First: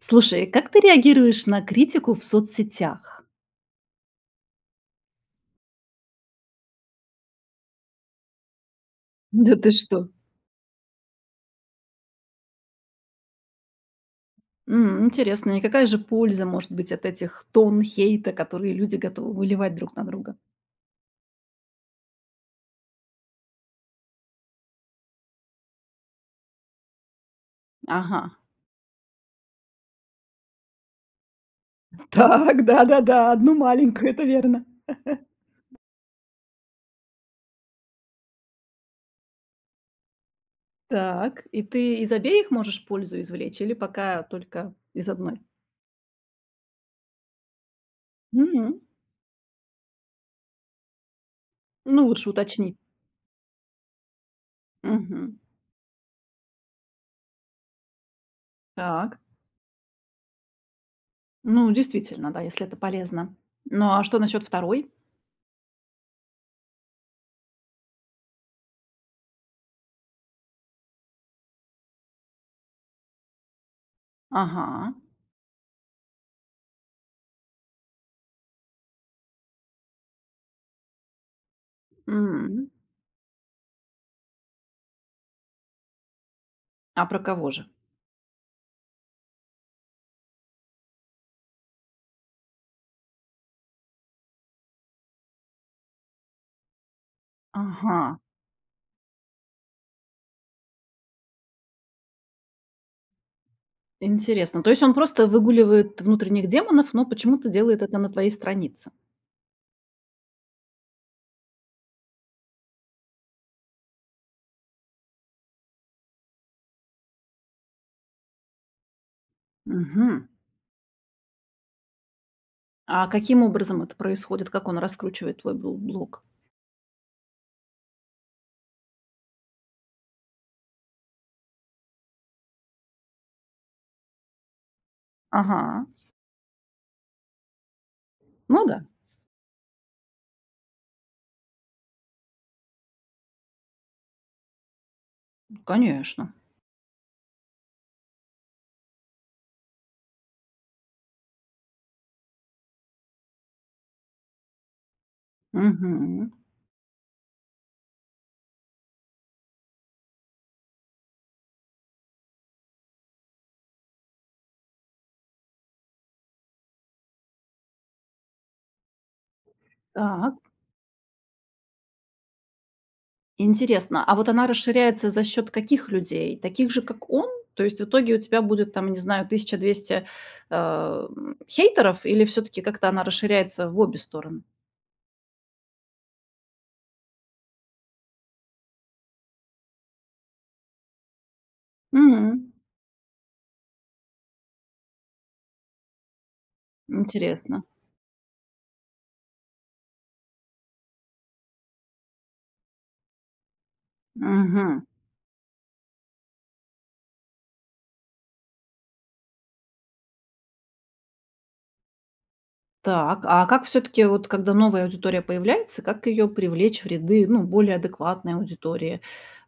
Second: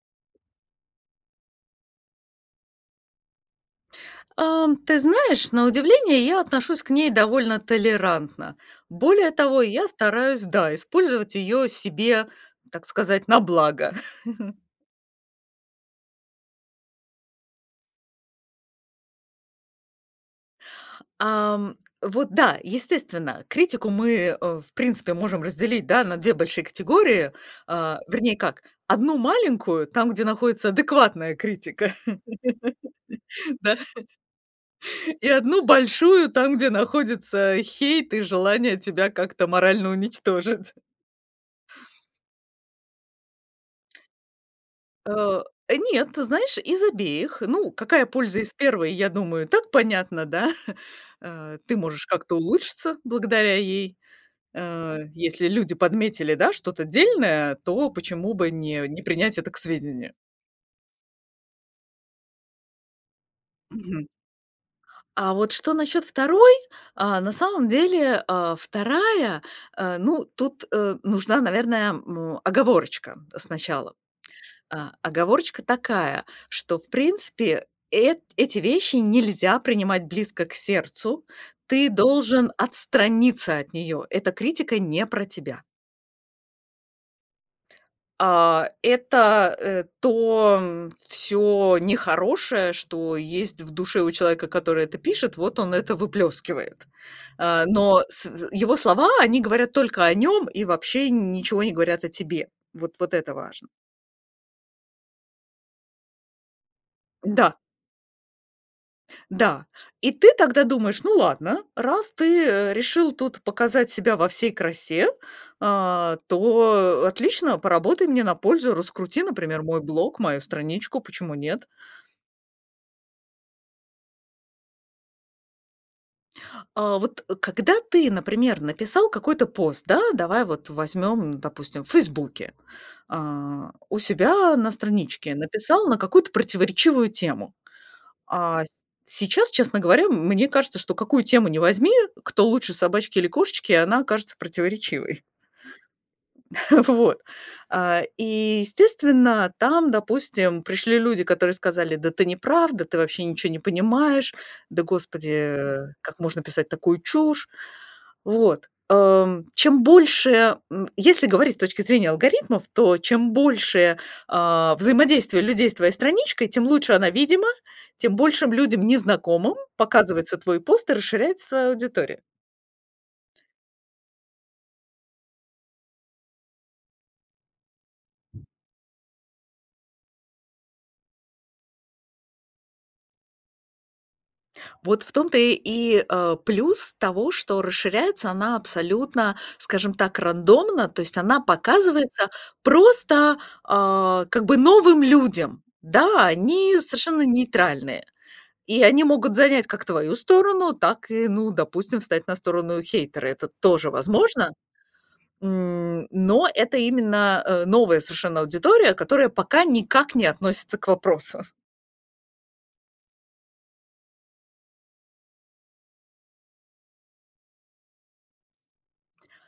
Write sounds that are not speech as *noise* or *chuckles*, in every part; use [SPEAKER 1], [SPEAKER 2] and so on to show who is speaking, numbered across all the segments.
[SPEAKER 1] Слушай, как ты реагируешь на критику в соцсетях?
[SPEAKER 2] А, м, ты знаешь, на удивление, я отношусь к ней довольно толерантно. Более
[SPEAKER 1] Да
[SPEAKER 2] того,
[SPEAKER 1] ты
[SPEAKER 2] я
[SPEAKER 1] что?
[SPEAKER 2] стараюсь, да, использовать её себе, так сказать, на благо. *chuckles*
[SPEAKER 1] М. Интересно, и какая же польза может быть от этих тонн хейта, которые люди готовы выливать друг на друга?
[SPEAKER 2] Ам, вот, да, естественно, критику мы, э, в принципе можем разделить, да, на 2 большие категории, а,
[SPEAKER 1] Ага.
[SPEAKER 2] вернее, как, 1 маленькую, там, где находится адекватная критика.
[SPEAKER 1] Так, да-да-да, 1
[SPEAKER 2] *laughs* Да.
[SPEAKER 1] маленькую, это верно.
[SPEAKER 2] И 1 большую там, где находится хейт и желание тебя как-то морально уничтожить.
[SPEAKER 1] Так, и ты из обеих можешь пользу извлечь или пока, э, только из
[SPEAKER 2] А,
[SPEAKER 1] одной?
[SPEAKER 2] э, нет, ты знаешь, из обеих, ну, какая польза из
[SPEAKER 1] М.
[SPEAKER 2] 1, я думаю, и так понятно, да? *chuckles* Ты можешь
[SPEAKER 1] Ну, лучше
[SPEAKER 2] как-то
[SPEAKER 1] уточни.
[SPEAKER 2] улучшиться благодаря ей Э,
[SPEAKER 1] Мгм.
[SPEAKER 2] если люди подметили, да, что-то дельное, то почему бы не не
[SPEAKER 1] Так.
[SPEAKER 2] принять это к сведению?
[SPEAKER 1] Ну, действительно, да, если это полезно. Ну, а
[SPEAKER 2] Мгм.
[SPEAKER 1] что насчет 2?
[SPEAKER 2] А вот что насчёт 2? А на самом деле, а, 2 а, ну, тут, а, нужна, наверное, му оговорочка сначала.
[SPEAKER 1] Ага.
[SPEAKER 2] А оговорочка такая, что, в принципе, эт эти вещи нельзя принимать близко к сердцу. Ты должен
[SPEAKER 1] М.
[SPEAKER 2] отстраниться от неё, эта критика не про тебя.
[SPEAKER 1] А про кого же?
[SPEAKER 2] А это, э, то всё нехорошее, что есть в душе у человека, который это пишет, вот он это выплёскивает. А, но,
[SPEAKER 1] Ага.
[SPEAKER 2] с вз его слова, они говорят только о нём и вообще ничего не говорят о тебе. Вот вот это важно.
[SPEAKER 1] Интересно. То есть он просто выгуливает внутренних демонов, но почему-то
[SPEAKER 2] Да.
[SPEAKER 1] делает это на твоей странице?
[SPEAKER 2] Да. И ты тогда думаешь: "Ну, ладно, раз ты, э, решил тут показать себя во всей красе, а, то, э, отлично, поработай мне на пользу, раскрути, например, мой блог,
[SPEAKER 1] Мгм.
[SPEAKER 2] мою страничку, почему нет?"
[SPEAKER 1] А каким образом это происходит, как он раскручивает твой бло блог?
[SPEAKER 2] А вот когда ты, например, написал какой-то пост, да, давай вот возьмем, допустим, в "Фейсбуке". А, у себя на страничке
[SPEAKER 1] Ага.
[SPEAKER 2] написал на какую-то противоречивую тему. А
[SPEAKER 1] Ну
[SPEAKER 2] с
[SPEAKER 1] да.
[SPEAKER 2] сейчас, честно говоря, мне кажется, что какую тему ни возьми, кто лучше, собачки или кошечки, она окажется противоречивой.
[SPEAKER 1] Конечно.
[SPEAKER 2] *chuckles* Вот, а, и, естественно, там, допустим, пришли люди, которые сказали: "Да ты не правда, ты вообще ничего не понимаешь, да, господи, как
[SPEAKER 1] Мгм.
[SPEAKER 2] можно писать такую чушь?" Вот, ам, чем больше м. Если говорить с точки зрения алгоритмов, то чем больше, а, взаимодействие людей с твоей страничкой, тем лучше она видима, тем большим людям, незнакомым, показывается
[SPEAKER 1] Так.
[SPEAKER 2] твой пост и расширяется твоя аудитория.
[SPEAKER 1] Интересно, а вот она расширяется за счёт каких людей? Таких же, как он? То есть в итоге у тебя будет, там, не знаю, 1200 э, м, хейтеров или всё-таки как-то она расширяется в обе стороны?
[SPEAKER 2] Вот в том-то и, а, плюс того, что расширяется она абсолютно, скажем так, рандомно, то есть она показывается
[SPEAKER 1] М.
[SPEAKER 2] просто, а, как бы новым людям. Да, они совершенно
[SPEAKER 1] Интересно.
[SPEAKER 2] нейтральные, и они могут занять как твою сторону, так и, ну, допустим, встать на сторону хейтера. Это тоже возможно.
[SPEAKER 1] Мгм.
[SPEAKER 2] М, но это именно, а, новая совершенно аудитория, которая пока никак не относится к вопросу.
[SPEAKER 1] Так, а как всё-таки, вот когда новая аудитория появляется, как её привлечь в ряды, ну, более адекватной аудитории,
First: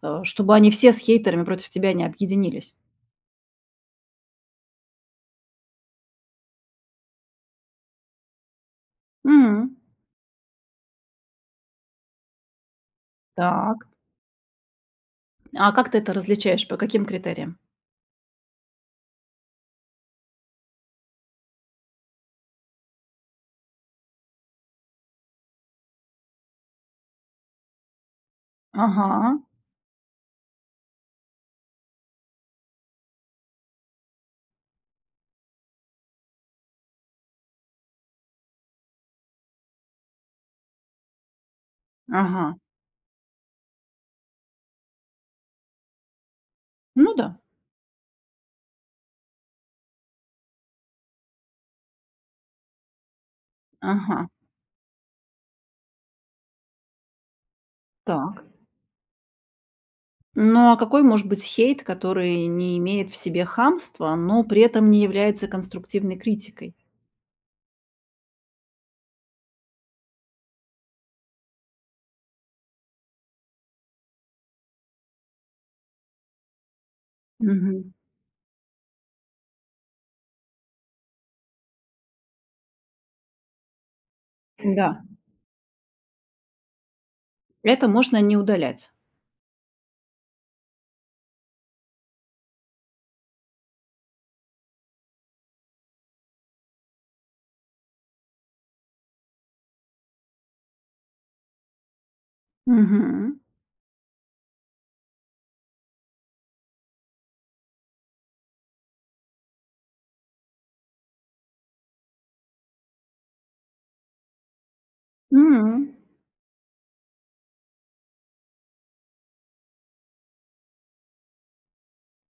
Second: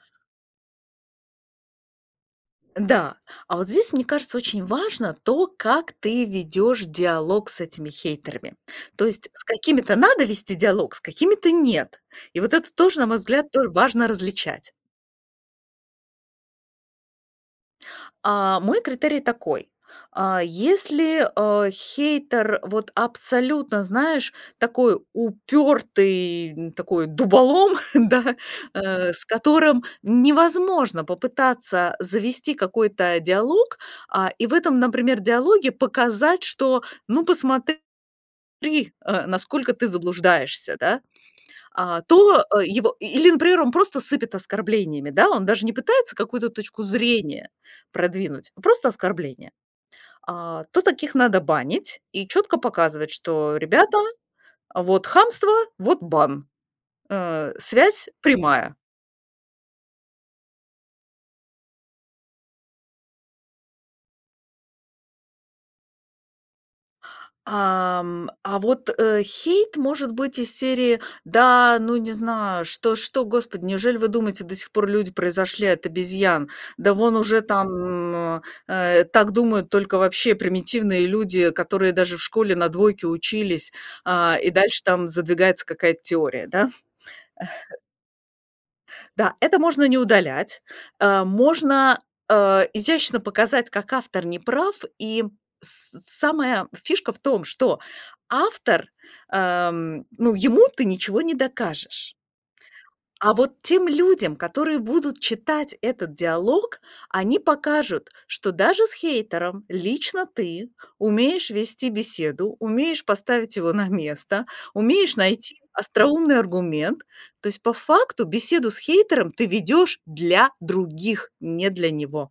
[SPEAKER 1] а, чтобы они все с хейтерами против тебя не объединились?
[SPEAKER 2] Да, а вот здесь, мне кажется, очень важно то, как ты ведешь диалог с этими хейтерами. То есть с
[SPEAKER 1] М.
[SPEAKER 2] какими-то надо вести диалог, с какими-то- нет. И вот это тоже, на мой взгляд, тоже
[SPEAKER 1] Так.
[SPEAKER 2] важно различать.
[SPEAKER 1] А как ты это различаешь? По каким критериям?
[SPEAKER 2] А мой критерий такой. А, если, а, хейтер вот абсолютно, знаешь, такой упёртый, м, такой дуболом, *chuckles* да, э, с
[SPEAKER 1] Ага.
[SPEAKER 2] которым невозможно попытаться завести какой-то диалог, а, и в этом, например, диалоге показать, что: "Ну, посмотри, э, насколько ты заблуждаешься", да, а. То,
[SPEAKER 1] Ага.
[SPEAKER 2] а, его и и, или, например, он просто сыпет оскорблениями, да. Он даже не пытается какую-то точку
[SPEAKER 1] Ну да.
[SPEAKER 2] зрения продвинуть, просто оскорбления. А, то таких надо банить и чётко показывать, что: "Ребята,
[SPEAKER 1] Ага.
[SPEAKER 2] вот хамство, вот бан". Э, связь
[SPEAKER 1] Так.
[SPEAKER 2] прямая.
[SPEAKER 1] Ну, а какой может быть хейт, который не имеет в себе хамства, но при этом не является конструктивной критикой?
[SPEAKER 2] А, м, а вот хейт может быть из серии: "Да, ну, не знаю, что что, господи, неужели вы думаете, до сих пор люди произошли от обезьян? Да вон уже
[SPEAKER 1] Мгм.
[SPEAKER 2] там, э, так думают только вообще примитивные люди, которые даже в школе на двойки учились". А, и дальше
[SPEAKER 1] М-да.
[SPEAKER 2] там задвигается какая-то теория, да? *chuckles*
[SPEAKER 1] Это можно не удалять.
[SPEAKER 2] Да, это можно не удалять, а можно, а, изящно показать, как автор не прав, и с самая фишка в том, что автор, ам, ну, ему ты ничего не докажешь. А
[SPEAKER 1] Мгм.
[SPEAKER 2] вот тем людям, которые будут читать этот диалог, они покажут, что даже с хейтером лично ты умеешь вести беседу, умеешь поставить его на место, умеешь найти
[SPEAKER 1] М.
[SPEAKER 2] остроумный аргумент. То есть по факту беседу с хейтером ты ведёшь для других, не для него.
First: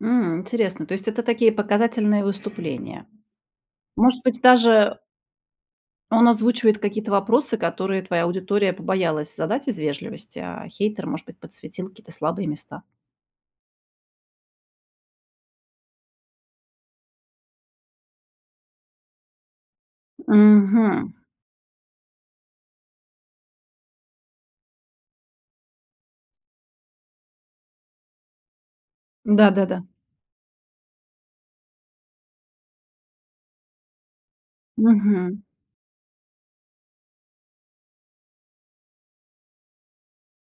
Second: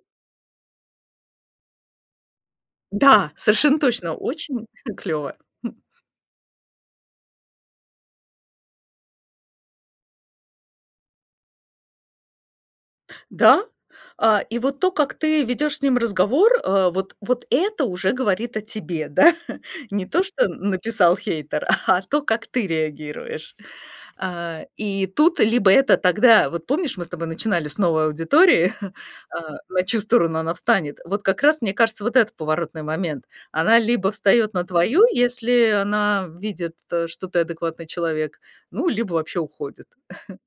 [SPEAKER 1] М, интересно, то есть это такие показательные выступления?
[SPEAKER 2] Да, совершенно точно,
[SPEAKER 1] Может быть,
[SPEAKER 2] очень *chuckles*
[SPEAKER 1] даже
[SPEAKER 2] клёво. *chuckles*
[SPEAKER 1] он озвучивает какие-то вопросы, которые твоя аудитория побоялась задать из вежливости, а хейтер, может быть, подсветил какие-то слабые места.
[SPEAKER 2] Да, а, и вот то, как ты ведёшь с ним разговор, а, вот вот это уже говорит о тебе, да? *chuckles* Не то, что н
[SPEAKER 1] Мгм.
[SPEAKER 2] написал хейтер, а то, как ты реагируешь. А, и тут либо это тогда, вот, помнишь, мы с тобой начинали с новой аудитории, *chuckles* а,
[SPEAKER 1] Да-да-да.
[SPEAKER 2] на чью сторону она встанет, вот как раз, мне кажется, вот это поворотный момент, она либо встаёт на твою,
[SPEAKER 1] Мгм.
[SPEAKER 2] если она видит, что ты адекватный человек, ну, либо вообще уходит. *chuckles*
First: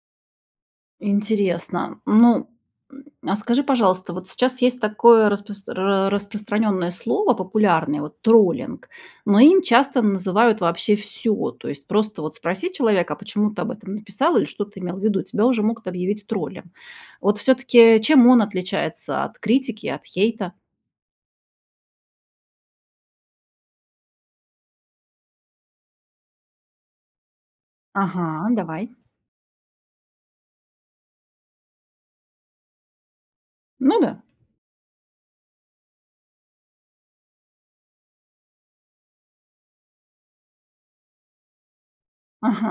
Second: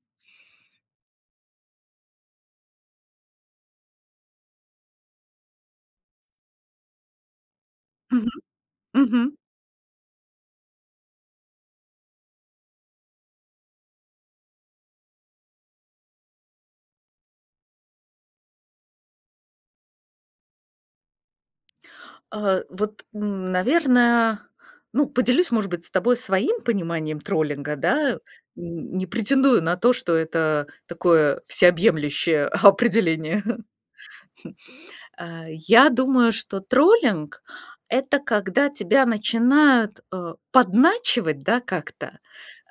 [SPEAKER 1] Интересно. Ну, м, а скажи, пожалуйста, вот сейчас есть такое распро распространенное слово популярное, вот,
[SPEAKER 2] Мгм.
[SPEAKER 1] троллинг,
[SPEAKER 2] Мгм.
[SPEAKER 1] но им часто называют вообще всё, то есть просто вот спроси человека: "А почему ты об этом написал?" Или "Что ты имел в виду?"- тебя уже могут объявить троллем. Вот всё-таки чем он отличается от критики и от хейта?
[SPEAKER 2] А вот, наверное, ну, поделюсь, может быть, с тобой своим пониманием троллинга, да?
[SPEAKER 1] Ага, давай.
[SPEAKER 2] Н не претендую на то, что это такое всеобъемлющее определение.
[SPEAKER 1] Ну да.
[SPEAKER 2] Я думаю, что троллинг- это когда тебя начинают, а, подначивать, да, как-то,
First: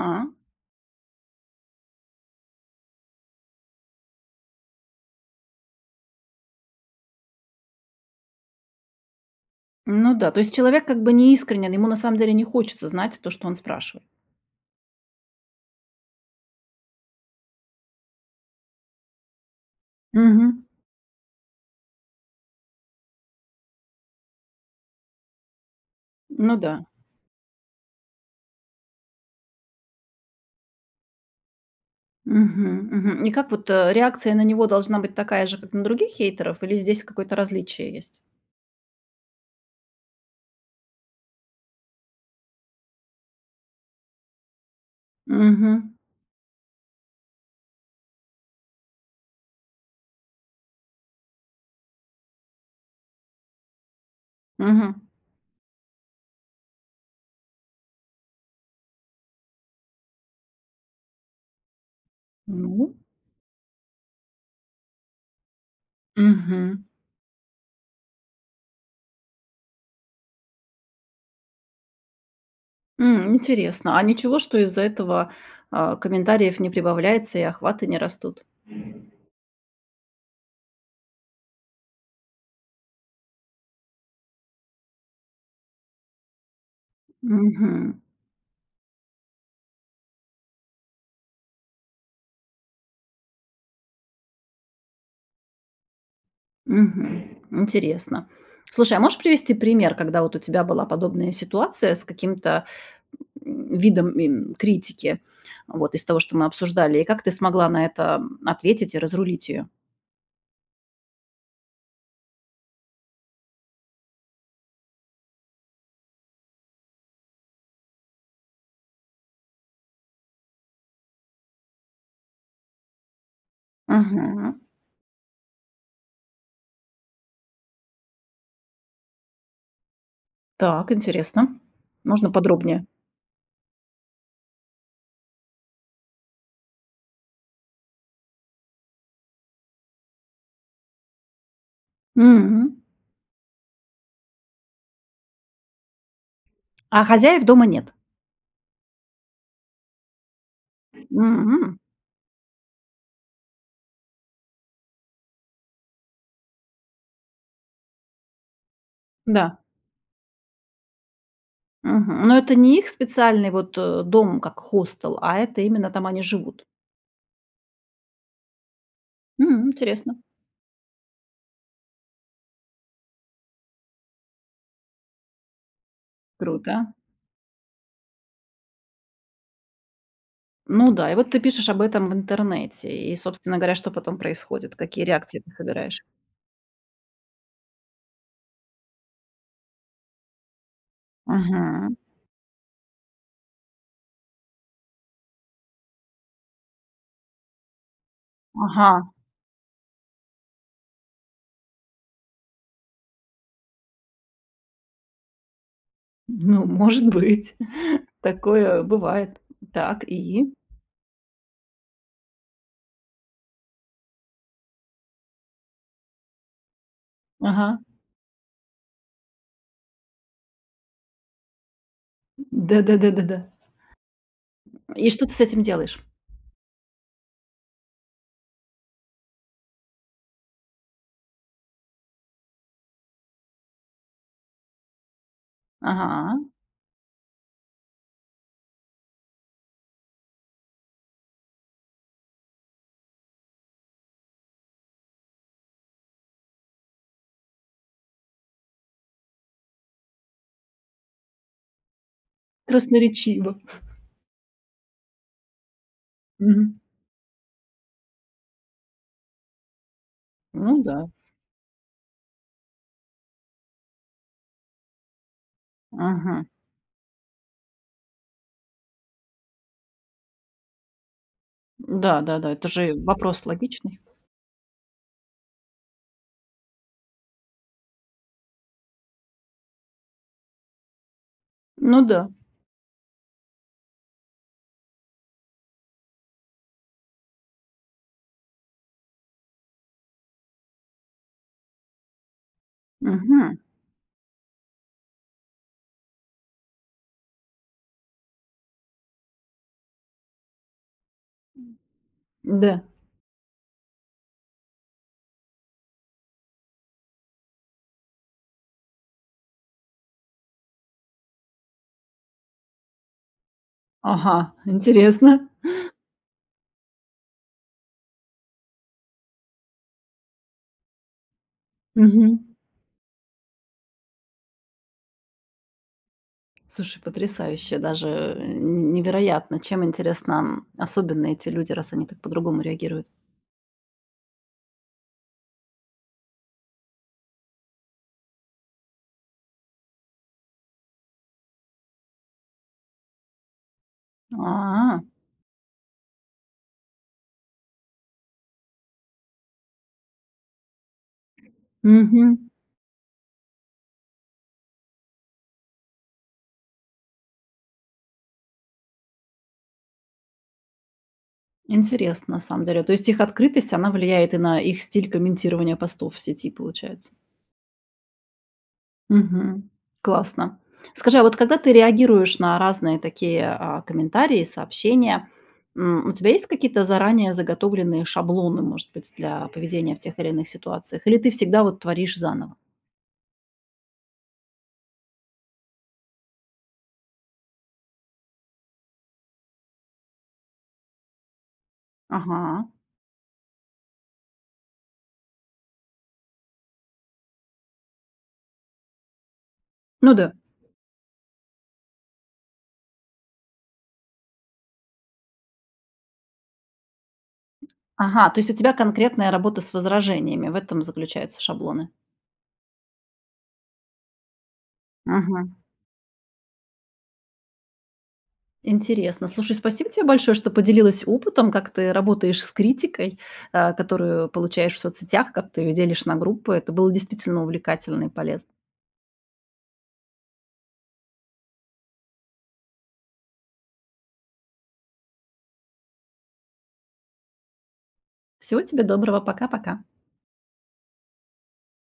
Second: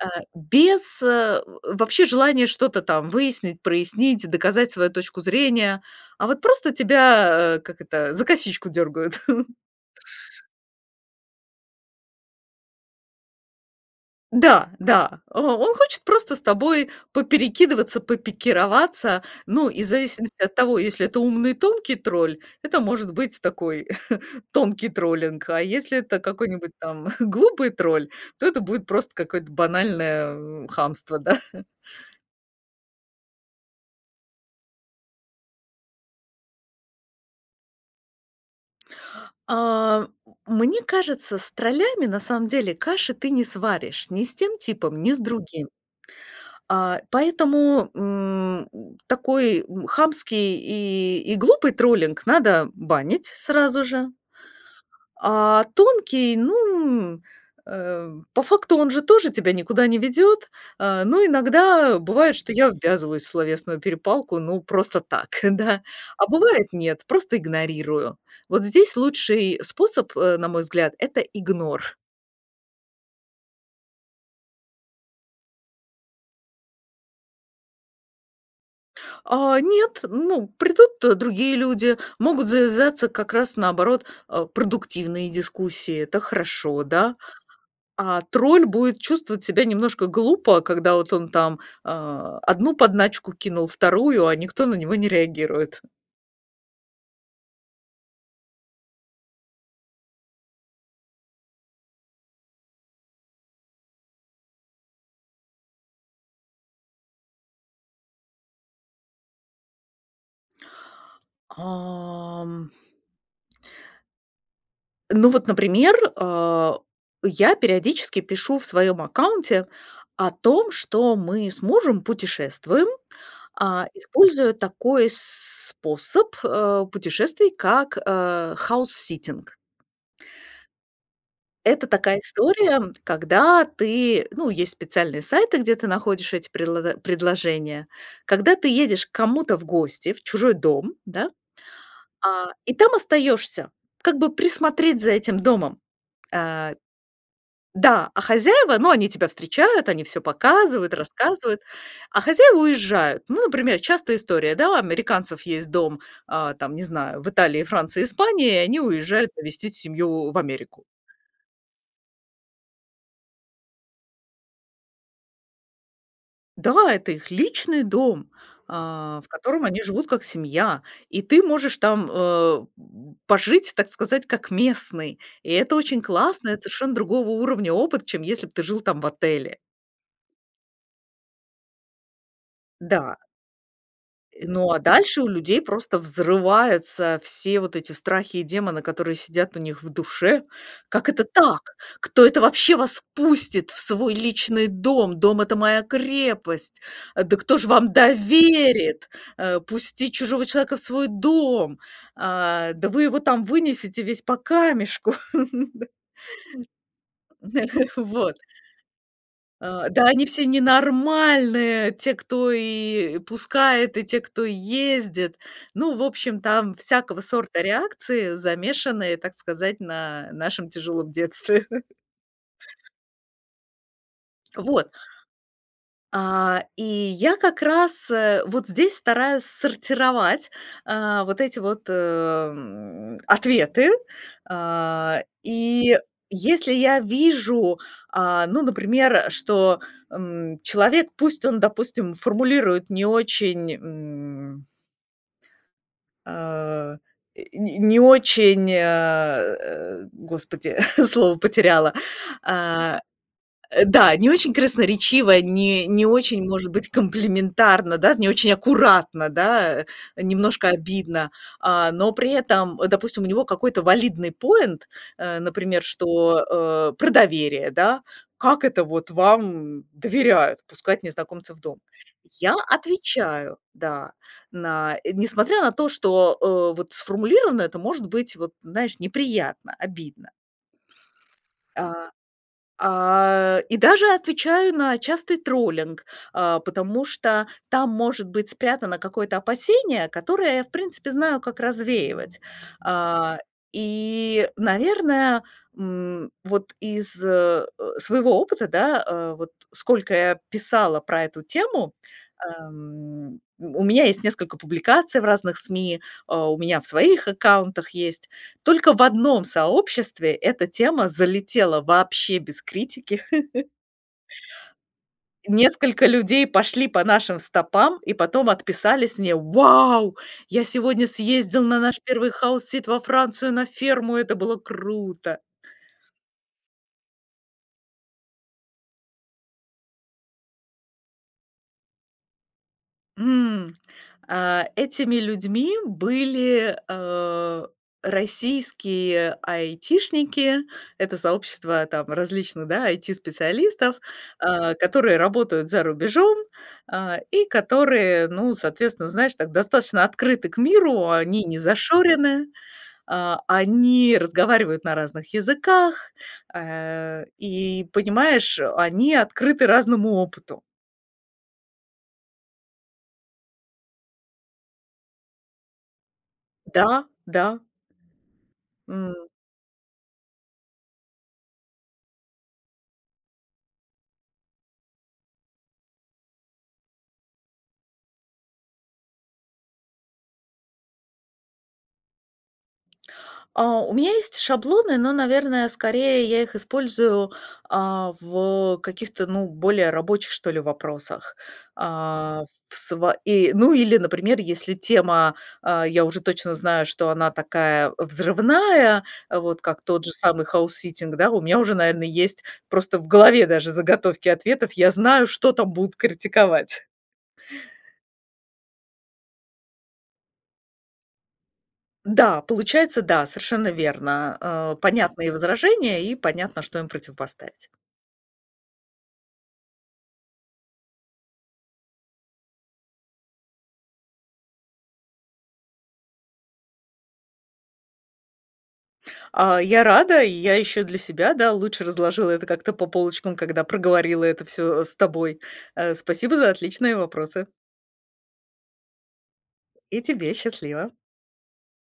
[SPEAKER 2] а, без вообще, э, желания что-то там выяснить, прояснить, доказать свою точку зрения, а вот просто тебя, э, как это, за косичку дергают. *chuckles*
[SPEAKER 1] Ну да, то есть человек как бы неискренен, ему на самом деле не хочется знать то, что он спрашивает.
[SPEAKER 2] Да, да, э, он хочет просто с тобой поперекидываться, попикироваться, ну, и в зависимости от
[SPEAKER 1] Мгм.
[SPEAKER 2] того, если это умный и тонкий тролль, это может быть такой *chuckles* тонкий троллинг. А если это
[SPEAKER 1] Ну
[SPEAKER 2] какой-нибудь
[SPEAKER 1] да.
[SPEAKER 2] там глупый тролль, то это будет просто какое-то банальное хамство, да. *chuckles*
[SPEAKER 1] Мгм, мгм, и как вот, э, реакция на него должна быть такая же, как на других хейтеров, или здесь какое-то различие есть?
[SPEAKER 2] А мне кажется, с троллями на самом деле каши ты не сваришь. Ни с тем типом, ни с другим.
[SPEAKER 1] Мгм.
[SPEAKER 2] А, поэтому, м, такой, м, хамский и и глупый троллинг надо банить сразу же.
[SPEAKER 1] Мгм.
[SPEAKER 2] А тонкий, ну, э, по факту он же тоже тебя никуда не ведет. А, но иногда бывает, что я
[SPEAKER 1] Ну
[SPEAKER 2] ввязываюсь в словесную перепалку, ну, просто так, *chuckles* да. А бывает,
[SPEAKER 1] Мгм.
[SPEAKER 2] нет, просто игнорирую. Вот здесь лучший способ, э, на мой взгляд- это игнор.
[SPEAKER 1] М, интересно, а ничего, что из-за этого, а, комментариев не прибавляется и охваты не растут?
[SPEAKER 2] А нет, ну, придут другие люди, могут завязаться, как раз наоборот, а, продуктивные дискуссии, это хорошо, да?
[SPEAKER 1] Мгм.
[SPEAKER 2] А тролль будет чувствовать себя немножко глупо, когда вот он там, а, одну подначку кинул, вторую, а никто на него не реагирует.
[SPEAKER 1] Мгм. Интересно. Слушай, а можешь привести пример, когда вот у тебя была подобная ситуация с каким-то *grunts* видом, м, критики? Вот из того, что мы обсуждали. И как ты смогла на это ответить и разрулить её?
[SPEAKER 2] Ам Ну вот, например. А, я периодически пишу в своем аккаунте о том, что мы с мужем путешествуем, а, используя
[SPEAKER 1] Ага.
[SPEAKER 2] такой с способ, э, путешествий, как, а, хаус-ситинг.
[SPEAKER 1] Так, интересно.
[SPEAKER 2] Это такая
[SPEAKER 1] Можно
[SPEAKER 2] история,
[SPEAKER 1] подробнее?
[SPEAKER 2] когда ты, ну, есть специальные сайты, где ты находишь эти предло предложения. Когда ты едешь к кому-то в гости, в чужой дом, да. А,
[SPEAKER 1] Угм.
[SPEAKER 2] и там остаешься, как бы присмотреть за этим домом. А
[SPEAKER 1] А хозяев дома нет?
[SPEAKER 2] да, а хозяева, ну, они тебя встречают. Они всё показывают, рассказывают,
[SPEAKER 1] М.
[SPEAKER 2] а хозяева уезжают. Ну, например, частая история, да, у американцев есть дом, о там, не знаю, в Италии, Франции, Испании, и они уезжают
[SPEAKER 1] Да.
[SPEAKER 2] навестить семью в Америку.
[SPEAKER 1] Мгм. Но это не их специальный вот, о, дом как хостел, а это именно там они живут.
[SPEAKER 2] Да, это их личный дом, а, в котором
[SPEAKER 1] М,
[SPEAKER 2] они живут
[SPEAKER 1] интересно!
[SPEAKER 2] как семья. И ты можешь там, э, пожить, так сказать, как местный. И это очень классно, это
[SPEAKER 1] Круто.
[SPEAKER 2] совершенно другого уровня опыт, чем если бы ты жил там в отеле.
[SPEAKER 1] Ну да, и вот ты пишешь об этом в интернете, и,
[SPEAKER 2] Да.
[SPEAKER 1] собственно говоря, что потом
[SPEAKER 2] Ну,
[SPEAKER 1] происходит?
[SPEAKER 2] а
[SPEAKER 1] Какие
[SPEAKER 2] дальше у
[SPEAKER 1] реакции ты
[SPEAKER 2] людей просто
[SPEAKER 1] собираешь?
[SPEAKER 2] взрываются все вот эти страхи и демоны, которые сидят у них в душе: "Как это так!
[SPEAKER 1] Мгм.
[SPEAKER 2] Кто это вообще вас пустит в свой личный дом? Дом- это моя крепость! Да кто же вам доверит
[SPEAKER 1] Ага.
[SPEAKER 2] о пустить чужого человека в свой дом? Э, да вы его там вынесете весь по камешку. *chuckles* Да."
[SPEAKER 1] Ну, может быть,
[SPEAKER 2] *chuckles*
[SPEAKER 1] *chuckles*
[SPEAKER 2] Вот.
[SPEAKER 1] такое бывает.
[SPEAKER 2] "А,
[SPEAKER 1] Так,
[SPEAKER 2] да они все
[SPEAKER 1] и?
[SPEAKER 2] ненормальные, те, кто и пускает, и те, кто ездит." Ну, в общем, там всякого сорта
[SPEAKER 1] Ага.
[SPEAKER 2] реакции, замешанные, так сказать, на нашем тяжелом детстве. *laughs*
[SPEAKER 1] Да-да-да.
[SPEAKER 2] Вот.
[SPEAKER 1] И что ты с этим делаешь?
[SPEAKER 2] А, и я как раз, э, вот здесь стараюсь сортировать. А, вот эти вот, э, м, ответы. А, и
[SPEAKER 1] Ага.
[SPEAKER 2] если я вижу, а, ну, например, что, м, человек, пусть он, допустим, формулирует не очень, м а, и, н не очень, а, э, а, господи, *chuckles* слово потеряла. А,
[SPEAKER 1] Красноречиво.
[SPEAKER 2] э,
[SPEAKER 1] *chuckles*
[SPEAKER 2] да, не очень красноречиво. Не не очень, может
[SPEAKER 1] Угм.
[SPEAKER 2] быть, комплиментарно, да. Не очень аккуратно, да. Э, немножко
[SPEAKER 1] Ну да.
[SPEAKER 2] обидно. А, но при этом, допустим, у него какой-то валидный поинт, а, например, что,
[SPEAKER 1] Ага.
[SPEAKER 2] э, про доверие, да: "Как это вот вам доверяют- пускать незнакомцев в дом?"
[SPEAKER 1] Да, да-да.
[SPEAKER 2] Я
[SPEAKER 1] Это же вопрос
[SPEAKER 2] отвечаю,
[SPEAKER 1] логичный.
[SPEAKER 2] да. На, э, несмотря на то, что, э, вот сформулировано это может быть вот неприятно, обидно.
[SPEAKER 1] Ну
[SPEAKER 2] А.
[SPEAKER 1] да.
[SPEAKER 2] А, и даже отвечаю на частый троллинг, а, потому что там может быть спрятано какое-то опасение, которое я, в принципе, знаю, как развеивать. А,
[SPEAKER 1] Мгм.
[SPEAKER 2] и, наверное, м, вот из, э, своего опыта, да, э, вот сколько я писала про эту тему,
[SPEAKER 1] Да.
[SPEAKER 2] эм, у меня есть несколько публикаций в разных СМИ, а, у меня в своих аккаунтах есть. Только в одном сообществе эта тема залетела вообще без критики. *chuckles*
[SPEAKER 1] Ага! Интересно!
[SPEAKER 2] И
[SPEAKER 1] *chuckles*
[SPEAKER 2] несколько людей пошли по нашим стопам и потом отписались мне: "Вау! Я сегодня съездил на наш первый
[SPEAKER 1] Мгм.
[SPEAKER 2] хаус-сит во Францию, на ферму, это было круто!"
[SPEAKER 1] Слушай, потрясающе! Даже, э, невероятно, чем интересно, м, особенны эти люди, раз они так по-другому реагируют.
[SPEAKER 2] М. А, этими людьми были, э, российские айтишники- это сообщество там различных, да, IT-специалистов,
[SPEAKER 1] А.
[SPEAKER 2] которые работают за рубежом, а, и которые, ну, соответственно, знаешь, так достаточно открыты к миру- они не
[SPEAKER 1] Мгм.
[SPEAKER 2] зашореные. А, они разговаривают на разных языках. Э, и, понимаешь, они открыты разному опыту.
[SPEAKER 1] Интересно, на самом деле. То есть их открытость, она влияет и на их стиль комментирования постов в сети,
[SPEAKER 2] Да,
[SPEAKER 1] получается.
[SPEAKER 2] да. М.
[SPEAKER 1] Мгм. Классно. Скажи, а вот когда ты реагируешь на разные такие, а, комментарии и сообщения, м, у тебя есть какие-то заранее заготовленные шаблоны, может быть, для поведения в тех или иных ситуациях, или ты всегда вот творишь заново?
[SPEAKER 2] А, у меня есть шаблоны, но, наверное, скорее я их использую, а, в каких-то, ну, более рабочих, что ли, вопросах. А
[SPEAKER 1] Ага.
[SPEAKER 2] в сво и, ну, или, например, если тема, а, я уже точно знаю, что она такая взрывная, вот как тот же
[SPEAKER 1] Ну да.
[SPEAKER 2] самый хаусситтинг да, у меня уже, наверное, есть просто в голове даже заготовки ответов. Я знаю, что там будут критиковать.
[SPEAKER 1] Ага, то есть у тебя конкретная работа с возражениями, в этом заключаются шаблоны.
[SPEAKER 2] Да, получается, да, совершенно верно, э, понятны и
[SPEAKER 1] Мгм.
[SPEAKER 2] возражения, и понятно, что им противопоставить.
[SPEAKER 1] Интересно, слушай, спасибо тебе большое, что поделилась опытом, как ты работаешь с критикой, а, которую получаешь в соцсетях, как ты ее делишь на группы. Это было действительно увлекательно и полезно.
[SPEAKER 2] А, я рада, и я ещё для себя, да, лучше разложила это как-то по полочкам, когда проговорила это всё, э, с тобой. Э, спасибо за отличные вопросы.
[SPEAKER 1] Всего тебе доброго, пока-пока!
[SPEAKER 2] И тебе, счастливо!